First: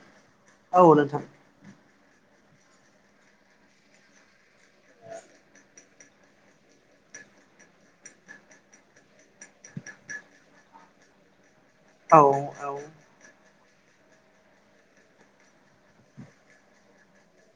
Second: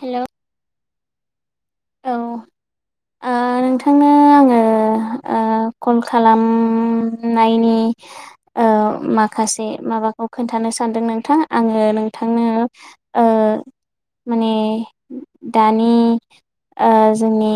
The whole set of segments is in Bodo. हेल' औ नोंथां। औ ओ नोंथांनो आङो ओ कल खालामनायनि ओ माखासे माबाखौ खोन्थानो सान्दों नोंथा । आङो औ नोंथांनो औ ओ माने दानि ओ जोंनि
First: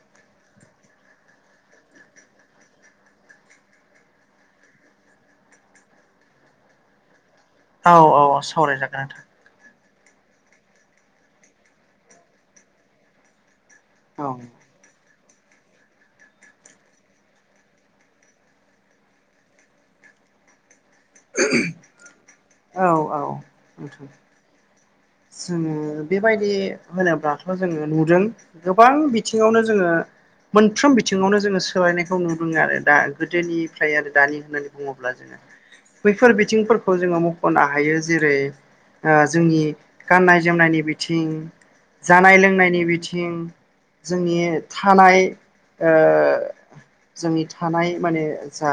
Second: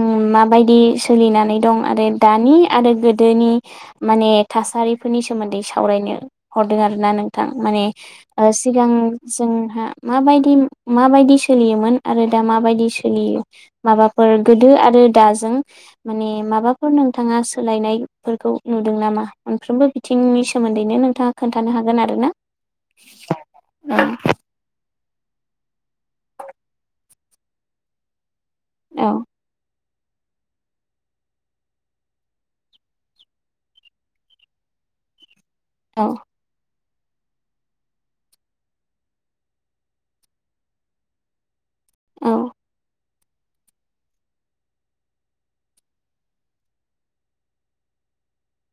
उम माबायदि सोलिनानै दं आरो दानि आरो गोदोनि माने थासारिफोरनि सोमोन्दै सावरायनो हरदों आरोना नोंथां माने औ औ ओ सिगां सावरायजागोन नोंथां जोंहा माबायदि माबायदि सोलियोमोन आरो दा माबायदि सोलियो माबाफोर गोदो आरो दाजों माने माबाफोर नोंथाङा सोलायनायफोरखौ नुदों नामा मोनफ्रोम बो बिथिंनि सोमोन्दैनो नोंथाङा खोन्थानो हागोन आरो ना । औ औ नोंथां। जोङो बेबायदि होनोब्लाथ' जोङो नुदों गोबां बिथिङावनो जोङो मोनफ्रोम बिथिङावनो जोङो सोलायनायखौ नुदोंङो आरो दा गोदोनिफ्राय आरो दानि होननानै बुङोब्ला जोङो औ बैफोर बिथिंफोरखौ जोङो मख खनो हायो जेरै ओ जोंनि गाननाय जोमनायनि बिथिं जानाय औ लोंनायनि बिथिं जोंनि थानाय ओ जोंनि थानाय माने जा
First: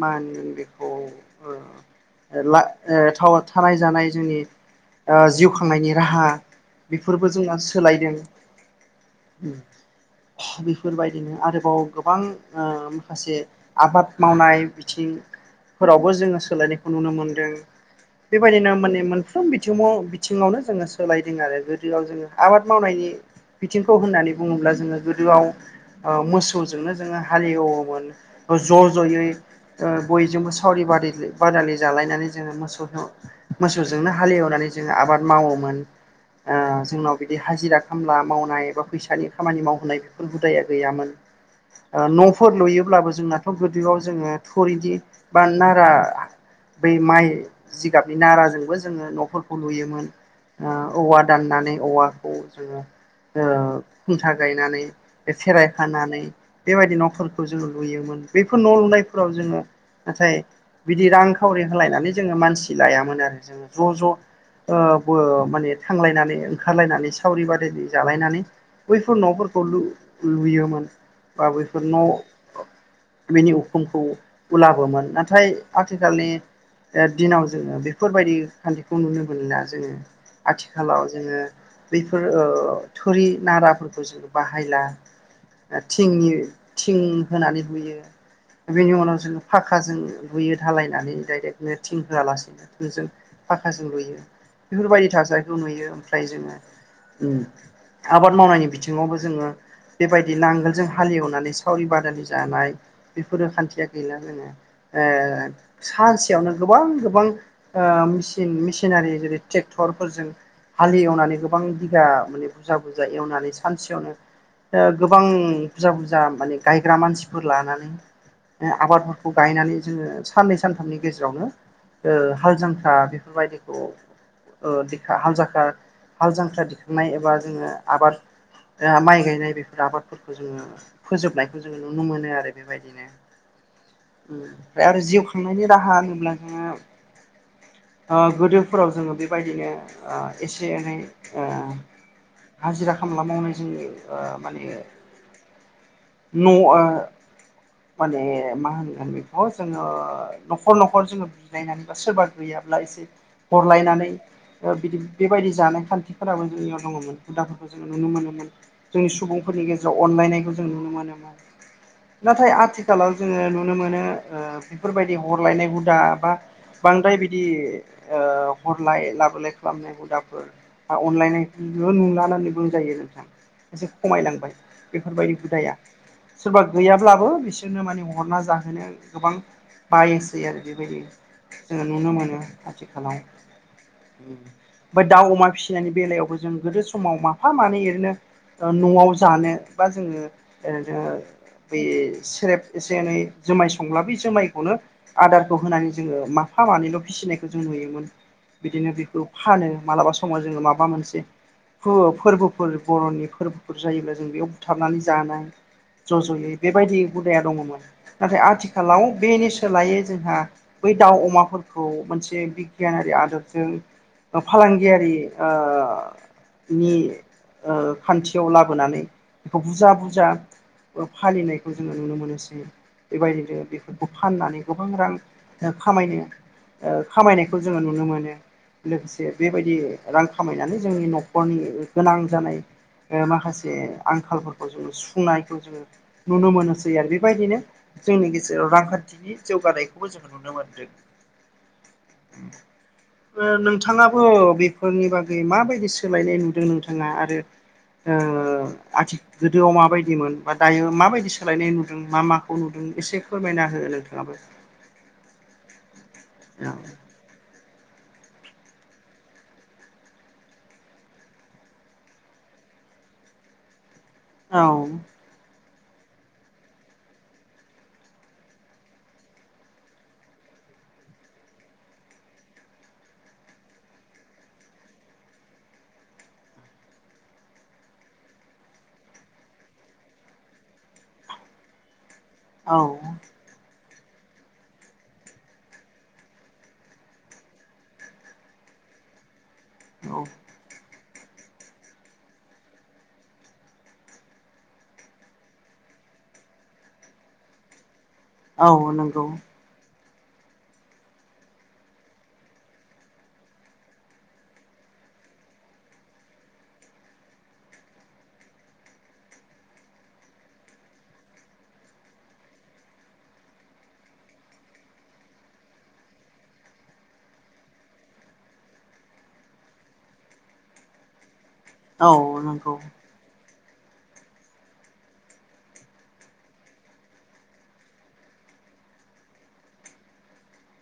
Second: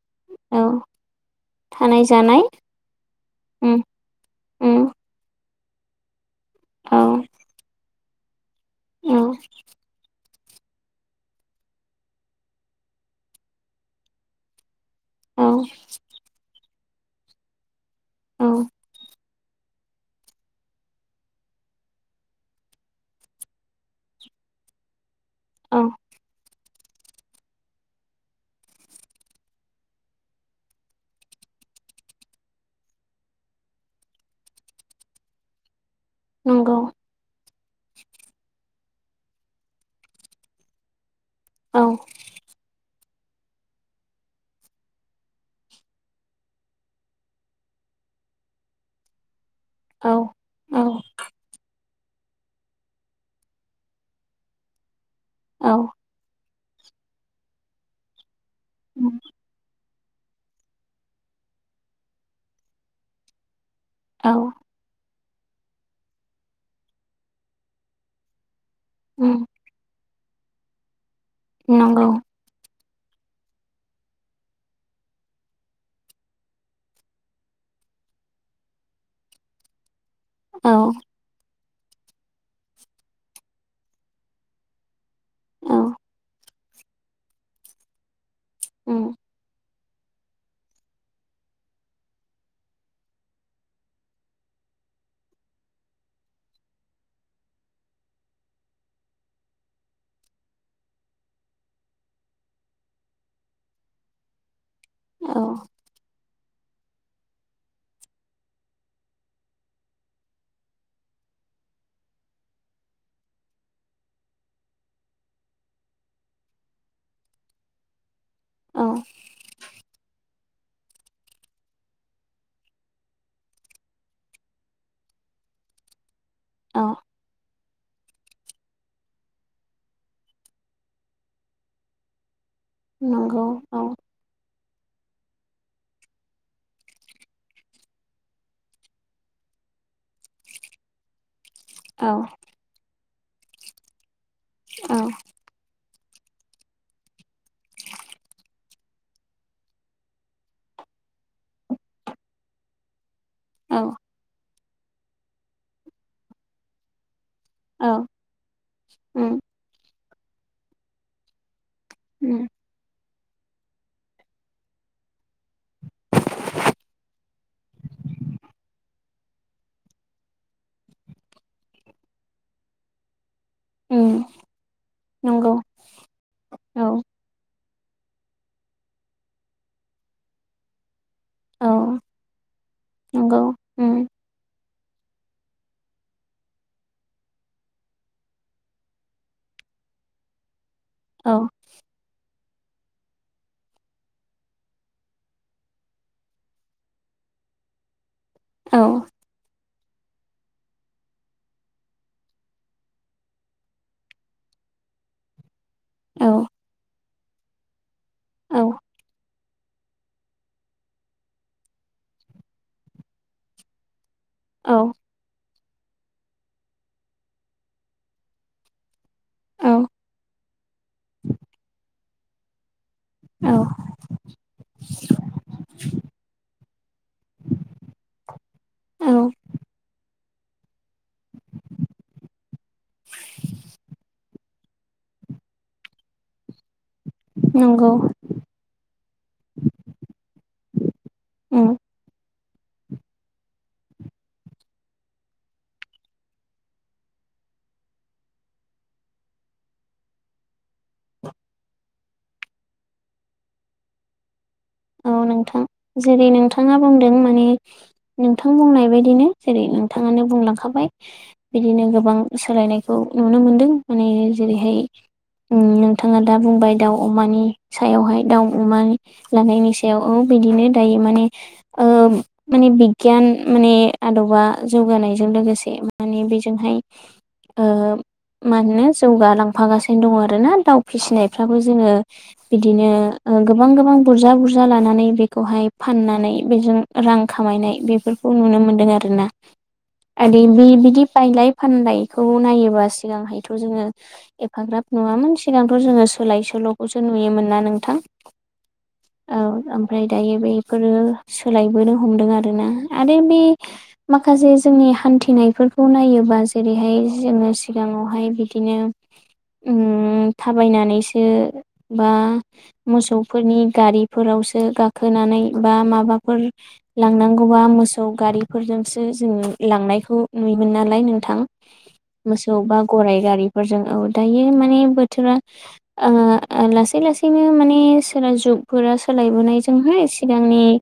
मा होनोन औ बेखौ ओ थानाय जानाय ला ओ थाउन उम थानाय जानाय जोंनि उम ओ जिउ खांनायनि राहा औ बेफोरबो जोंना सोलायदों औ उ बेफोरबायदिनो आरोबाव गोबां माखासे आबाद मावनाय औ बिथिंफोरावबो जोङो सोलायनायखौ नुनो मोनदों औ बेबायदिनो मोने मोनफ्रो म बिथिङाव बिथिङावनो जोङो सोलायदों आरो गोदोआव जोङो आबाद मावनायनि बिथिंखौ होननानै बुङोब्ला जोङो गोदोआव औ ओ मोसौजो जोंनो जोङो हालि एवनोमोन ज जैयै बयजोंबो सावरि बादिलि बादालि जालायनानै जोङो मोसौजों मोसौजोंनो हालएवनानै जोङो आबाद मावोमोन ओ नंगौ जोंनाव बिदि हाजिरा खामला मावनाय बा फैसानि खामानि मावहोनाय बेफोर हुदाया गैयामोन औ ओ न'फोर लुयोब्लाबो जोंनाथ' गोदोआव जोङो थुरिनि बा नारा बै माइ जिगाबनि नाराजोंबो जोङो न'फोर लुयोमोन औ औ ओ औवा दाननानै औवा खौ जोङो खुन्था गायनानै खेराय औ खानानै बेबायदि न'फोरखौ जोङो लुयोमोन बैफोर न' उम लुनायफोराव जोङो नाथाय बिदि रांखावरि होलायनानै जोङो मानसि लायामोन आरो जोङो ज' ज' औ ओ बो माने थांलायनानै ओंखारलायनानै सावरि बादालि जालायनानै बैफोर उम न'फोरखौ लु लुयोमोन बा बैफोर न' नंगौ बिनि उखुमखौ उलाबोमोन नाथाय आथिखालनि ओ दिनाव जोङो बेफोरबायदि खान्थिखौ नुनो मोनला जोङो औ आथिखालाव जोङो बेफोर ओ थुरि नाराफोरखौ जों बाहायला ओ औ थिंनि थिं होनानै बुयो बेनि उम उनाव जोङो फाख खाजों लुयो धालायनानै डाइरेक्टनो थिं होआलासेनो जों फाखाजों लुयो बेफोरबायदि थासारिखौ नुयो ओमफ्राय जोङो ओम आबाद मावनायनि बिथिङावबो जोङो बेबायदि नांगोलजों हालेवनानै सावरि बादालि जानाय बेफोरो खान्थिया गैला जोङो ओ औ सानसे नो गोबां गोबां ओ मिसिन मिसिनारि जेरै ट्रेक्टरफोरजों हालि एवनानै गोबां बिगा माने बुरजा बुरजा एवनानै सानसेयावनो ओ गोबां बुरजा बुरजा माने गायग्रा मानसिफोर लानानै ओ औ आबादफोरखौ गायनानै जोङो साननै सानथामनि गेजेरावनो ओ हाल जांख्रारा बेफोरबायदिखौ ओ थिखा हालजांख्रा हालजांख्रा औ दिखांनाय एबा जोङो आबाद ओ माइ गायनाय बेफोर आबादफोरखौ जोङो फोजोबनायखौ जोङो नुनो मोनो आरो बेबायदिनो नंगौ औ ओमफ्राय आरो जिउ खांनायनि राहा होनोब्ला जोङो ओ गोदोफोराव जोङो बेबायदिनो एसे एनै ओ औ हाजिरा खामला मावनायजों माने औ न' अ माने मा होनगोन बेखौ जोङो न'खर न'खर जोङो बिलायनानै बा सोरबा गैयाब्ला एसे औ हरलायनानै बिदि बेबायदि जानाय खान्थिफोराबो जोंनियाव दङमोन हुदाफोरखौ जोङो औ नुनो मोनोमोन जोंनि उम सुबुंफोरनि गेजेराव अनलायनायखौ जों नुनो मोनोमोन। उम नाथाय आथिखालाव जोङो नुनो मोनो बेफोरबाय हरलायनाय हुदाबा बांद्राय बिदि ओ हरलाय लाबोलाय खालामनाय हुदाफोर अनलायनाय जेबो नुलाना होननानै बुंजायो नोंथां एसे उम खमायलांबाय। बेफोरबायदि नंगौ हुदाया। सोरबा औ गैयाब्लाबो बिसोरनो माने हरना जाहोनो गोबां बायोसै आरो बेबायदि औ जोङो नुनो मोनो आथिखालाव। नंगौ उम बा दाउ अमा फिसिनायनि बेलायावबो जों गोदो समाव माफा मानै ओरैनो न'आव जानो बा जोङो ओ जोङो औ बै सेरेब एसे एनै जोमाय संब्ला बे जोमाय खौनो आदारखौ होनानै जोङो माफा मानैल' फिसिनायखौ जों नुयोमोन। औ बिदिनो बेखौ फानो मालाबा समाव जोङो माबा मोनसे फो-फोरबोफोर बर'नि फोरबोफोर जायोब्ला जों बेयाव बुथारनानै जानाय। ज' औ ज'यै बेबायदि हुदाया दङमोन। नाथाय आथिखालाव बेनि सोलायै जोंहा बै दाव, अमाफोरखौ मोनसे बिगियानारि आदबजों औ फालांगियारि ओ नि ओ खान्थियाव लाबोनानै बेखौ औ बुजा बुजा फालिनायखौ जोङो नुनो मोनोसै। बेबायदिनो बे फाननानै गोबां रां खामायनो ओ खामायनायखौ जोङो नुनो मोनो। औ लोगोसे बेबायदि रां खामायनानै जोंनि न'खरनि गोनां जानाय ओ माखासे आंखालफोरखौ जोङो सुफुंनायखौ जोङो नुनो मोनोसै आरो बे बायदिनो नंगौ जोंनि गेजेराव रांखान्थिनि जौगानायखौबो जोङो नुनो मोनदों। [inaudible] ओ नोंथाङाबो बेफोरनि बागै माबायदि सोलायनाय नुदों नोंथाङा आरो आथि गोदोआव माबायदिमोन बा दायो माबायदि सोलायनाय नुदों मा माखौ नुदों एसे फोरमायना हो नोंथाङाबो। औ नोंथां जेरै औ नोंथाङा बुंदों माने नोंथां बुंनाय बायदिनो जेरै नोंथाङानो बुंलांखाबाय बिदिनो गोबां सोलायनायखौ नुनो मोनदों माने जेरैहाय नोंथाङा दा बुंबाय दाउ अमानि सायावहाय दाउ अमानि लानायनि सायाव औ बिदिनो दायो माने ओ माने बिगियान माने आदबा जौगानायजों लोगोसे माने बेजोंहाय ओ मानोना जौगालांफागासिनो दङ आरोना दाउ फिसिनायफ्राबो जोङो औ बिदिनो ओ गोबां गोबां बुरजा बुर जा लानानै बेखौहाय फाननानै बेजों रां खामायनाय बेफोरखौ नुनो मोन्दों आरोना। आदि बि-बिदिब बायलाय फानलायखौ नायोबा सिगांहायथ' जोङो एफाग्राब नङामोन सिगांथ' जोङो सोलाय सोल'खौसो नुयोमोन, ना नोंथां? औ नों औ ओम फ्राय दायो बेफोरो सोलायबोनो हमदों आरोना आरो बे माखासे जोंनि हान्थिनायफोरखौ नायोबा जेरैहाय जोङो सिगाङावहाय बिदिनो उम थाबायनानैसो बा मोसौफोरनि गारि फोरावसो गाखोनानै बा माबाफोर लांनांगौबा मोसौ गारिफोरजोंसो जों लांनायखौ नुयोमोन नालाय नोंथां। औ मोसौ नंगौ बा गराइ गारि फोरजों औ। दायो माने बोथोरा ओ ओ लासै लासैनो माने सारा जुग फोरा सोलायबोनायजोंहाय सिगांनि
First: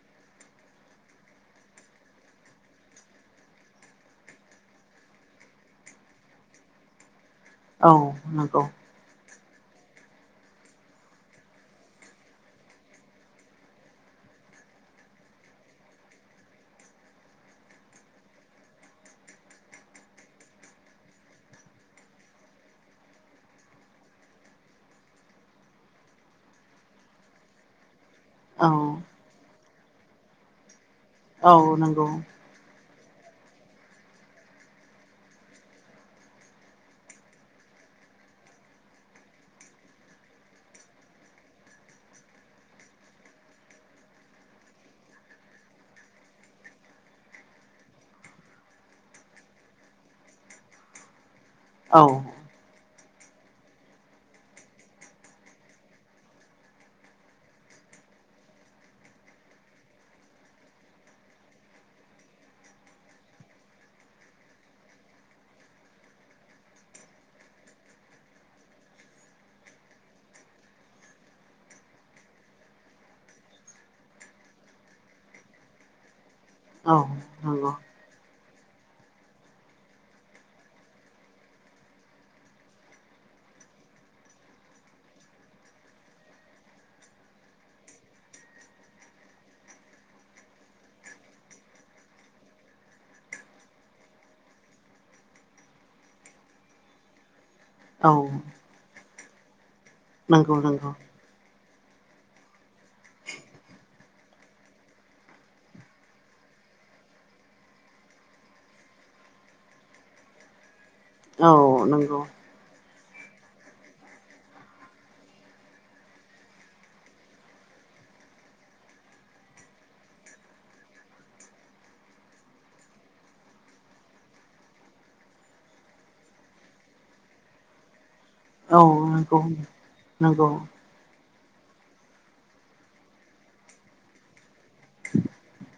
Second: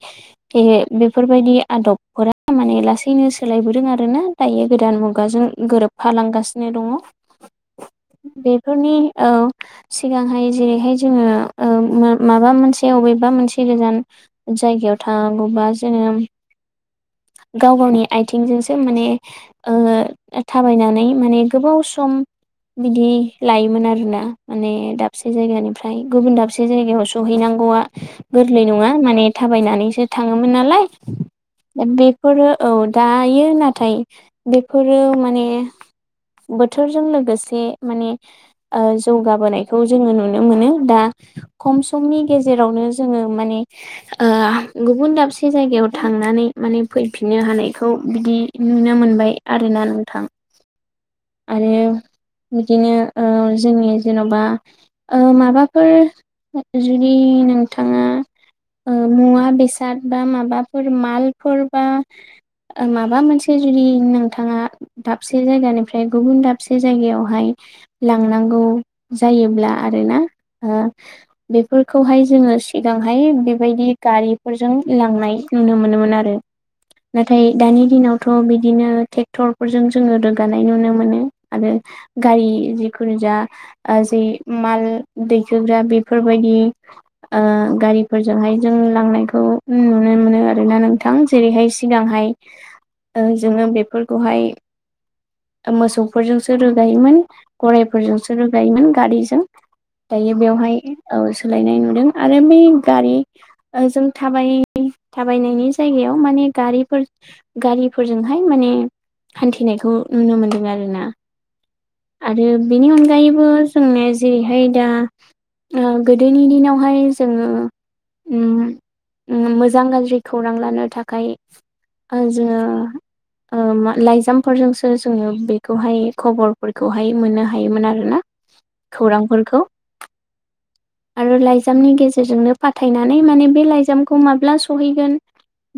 बे बेफोरबायदि आदबफोरा माने लासैनो सोलायबोदों आरो ना दायो गोदान मुगाजों गोरोबफालांगासिनो दङ। औ नंगौ बेफोरनि औ। सिगांहाय जेरैहाय जोङो ओ उम माबा मोनसे जे अबेबा मोनसे गोजान जायगायाव थानांगौबा जोङो गाव गावनि आथिंजोंसो माने ओ थाबायनानै माने गोबाव सम बिदि लायोमोन आरोना ।माने दाबसे जायगानिफ्राय गुबुन दाबसे जायगायाव सहैनां गौआ गोरलै औ नङा ।माने थाबायनानैसो थाङोमोन नालाय औ नंगौ बेफोरो औ दायो नाथाय बेफोरो माने बोथोरजों लोगोसे माने ओ जौगाबोनायखौ जोङो नुनो मोनो दा खम समनि गेजेरावनो जोङो माने ओ गुबुन दाबसे जायगायाव थांनानै माने फैफिन नो हानायखौ बिदि नुनो मोनबाय आरोना नोंथां। आरो औ बिदिनो ओ जोंनि जेन'बा ओ माबाफोर जुदि नोंथाङा ओ मुवा बेसाद बा माबाफोर मालफोर बा ओ माबा मोनसे जुदि नोंथाङा दाबसे जायगानि फ्राय गुबुन दाबसे जायगायावहाय लांनांगौ जायोब्ला आरोना ओ बेफोरखौहाय जोङो सिगांहाय बेबायदि गारिफोरजों लांनाय नुनो मोन नो‌ मोनो‌ आरो औ नाथाय नंगौ दानि दिनावथ' बिदिनो ट्रेक्टर फोरजों जोङो रोगा नाय नुनो मोनो आरो गारि जिखुनु जा ओ जे माल दैखो ग्रा बेफोरबायदि ओ गारिफोरजोंहाय जों लांनायखौ नुनो मोनो आरोना नोंथां जेरैहाय सिगांहाय ओ जोङो बेफोरखौहाय ओ मोसौफोरजोंसो रोगायोमोन औ गरायफोरजोंसो रोगायोमोन गारिजों। दायो नंगौ बेवहाय नंगौ ओ सोलायनाय नुदों आरो बे गारि ओजों थाबाय थाबायनायनि जायगायाव माने गारिफोर-गारिफोरजोंहाय मा ने हान्थिनायखौ नुनो मोनदों आरो ना। औ नंगौ। गायैबो जोंना जेरैहाय दा ओ गोदोनि दिनावहाय जोङो उम उम मोजां गाज्रि खौरां लानो थाखाय ओ जोङो ओ मा लाइजामफोरजों सो जोङो बेखौहाय खबरफोरखौहाय मोननो हायोमोन आरो ना औ नंगौ खौरांफोरखौ नंगौ आरो लाइजा मनि गेजेरजोंनो पाथायनानै माने बे लाइजामखौ माब्ला सहैगोन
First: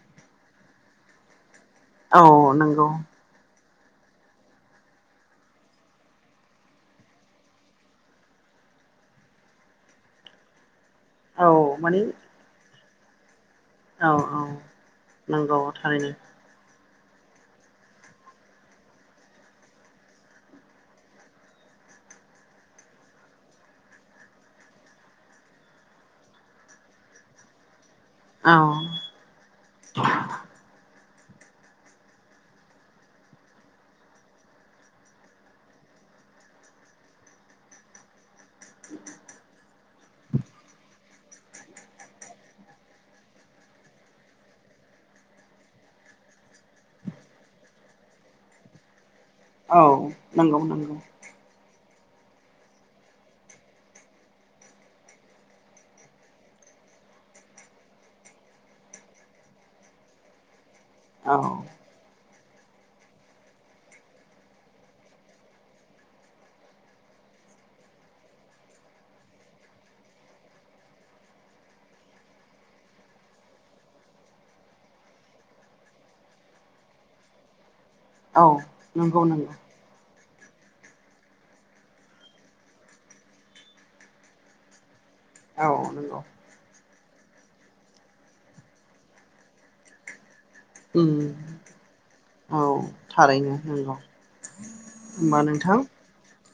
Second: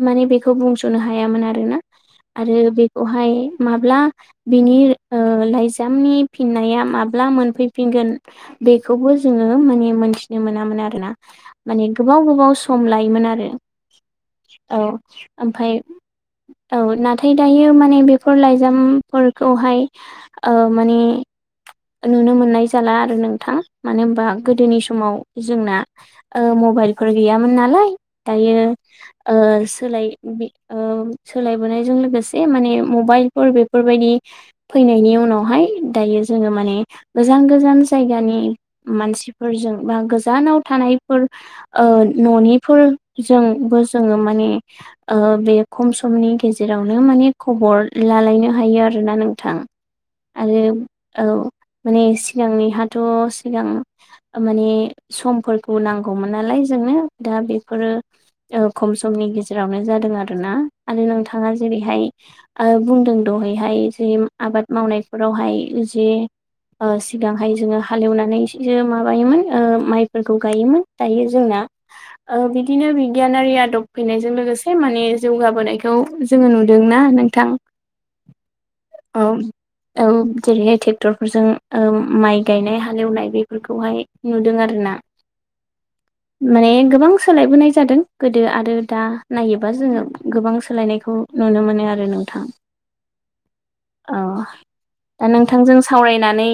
माने बेखौ बुंस'नो हायामोन आरोना औ आरो नंगौ बेखौहाय ब्ला बिनि ओ लाइजामनि फिननाया माब्ला मोनफैफिनगोन बे खौबो जोङो माने मोनथिनो मोनामोन आरो ना ।माने गोबाव गोबाव सम लायोमोन आरो औ नंगौ ओमफाय थारैनो औ नाथाय दायो माने बेफोर लाइजामफोरखौहाय ओ माने नुनो मोननाय जाला आरो नोंथां ।मानो होनबा गोदोनि समाव जोंना ओ म बाइलफोर गैयामोन नालाय दायो औ ओ सोलाय बि ओम सोलायबोनायजों लोगोसे माने मबाइलफोर बेफोरबायदि फैनायनि उनावहाय दायो जोङो माने गोजान गोजान जायगानि मानसिफोरजों बा गोजानाव थानायफोर ओ न'निफोरजों बो जोङो माने ओ बेयो खम समनि गेजेरावनो माने खबर लालायनो हायो आरोना नों औ नंगौ नंगौ औ माने सिगांनिहाथ' सिगां ओ माने समफोरखौ नांगौमोन नालाय जों नो दा बेफोरो खम समनि गेजेरावनो जादों आरोना आरो औ नोंथाङा जेरैहाय आरो बुंदों दहायहाय जे आबाद मावनायफोरावहाय जे ओ सिगांहाय जोङो हालेवनानै माबायोमोन ओ माइफोरखौ गायोमोन दायो जोंना ओ बिदिनो बिगियानारि आदब फैनायजों लोगोसे माने जौगाबोनायखौ जोङो नु नुदों ना नोंथां। औ औ नंगौ नंगौ। औ जेरैहाय ट्रेक्टरफोरजों माइ गायनाय हालेवनाय बेफोरखौहाय नुदों आरो ना। औ नंगौ। सोलायबोनाय जादों गोदो आरो दा नायोबा जोङो गोबां उम सोलायनायखौ नुनो मोनो आरो नोंथां औ औ। दा मा नोंथांजों सावरायनानै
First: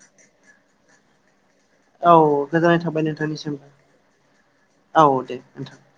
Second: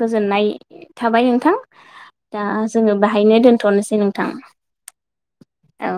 गोजोननाय थाबाय नोंथां। औ दा गोजोननाय जोङो थाबाय बेाहायनो नोंथांनिसिम दोनथ'नोसै नोंथां औ दे नोंथां औ।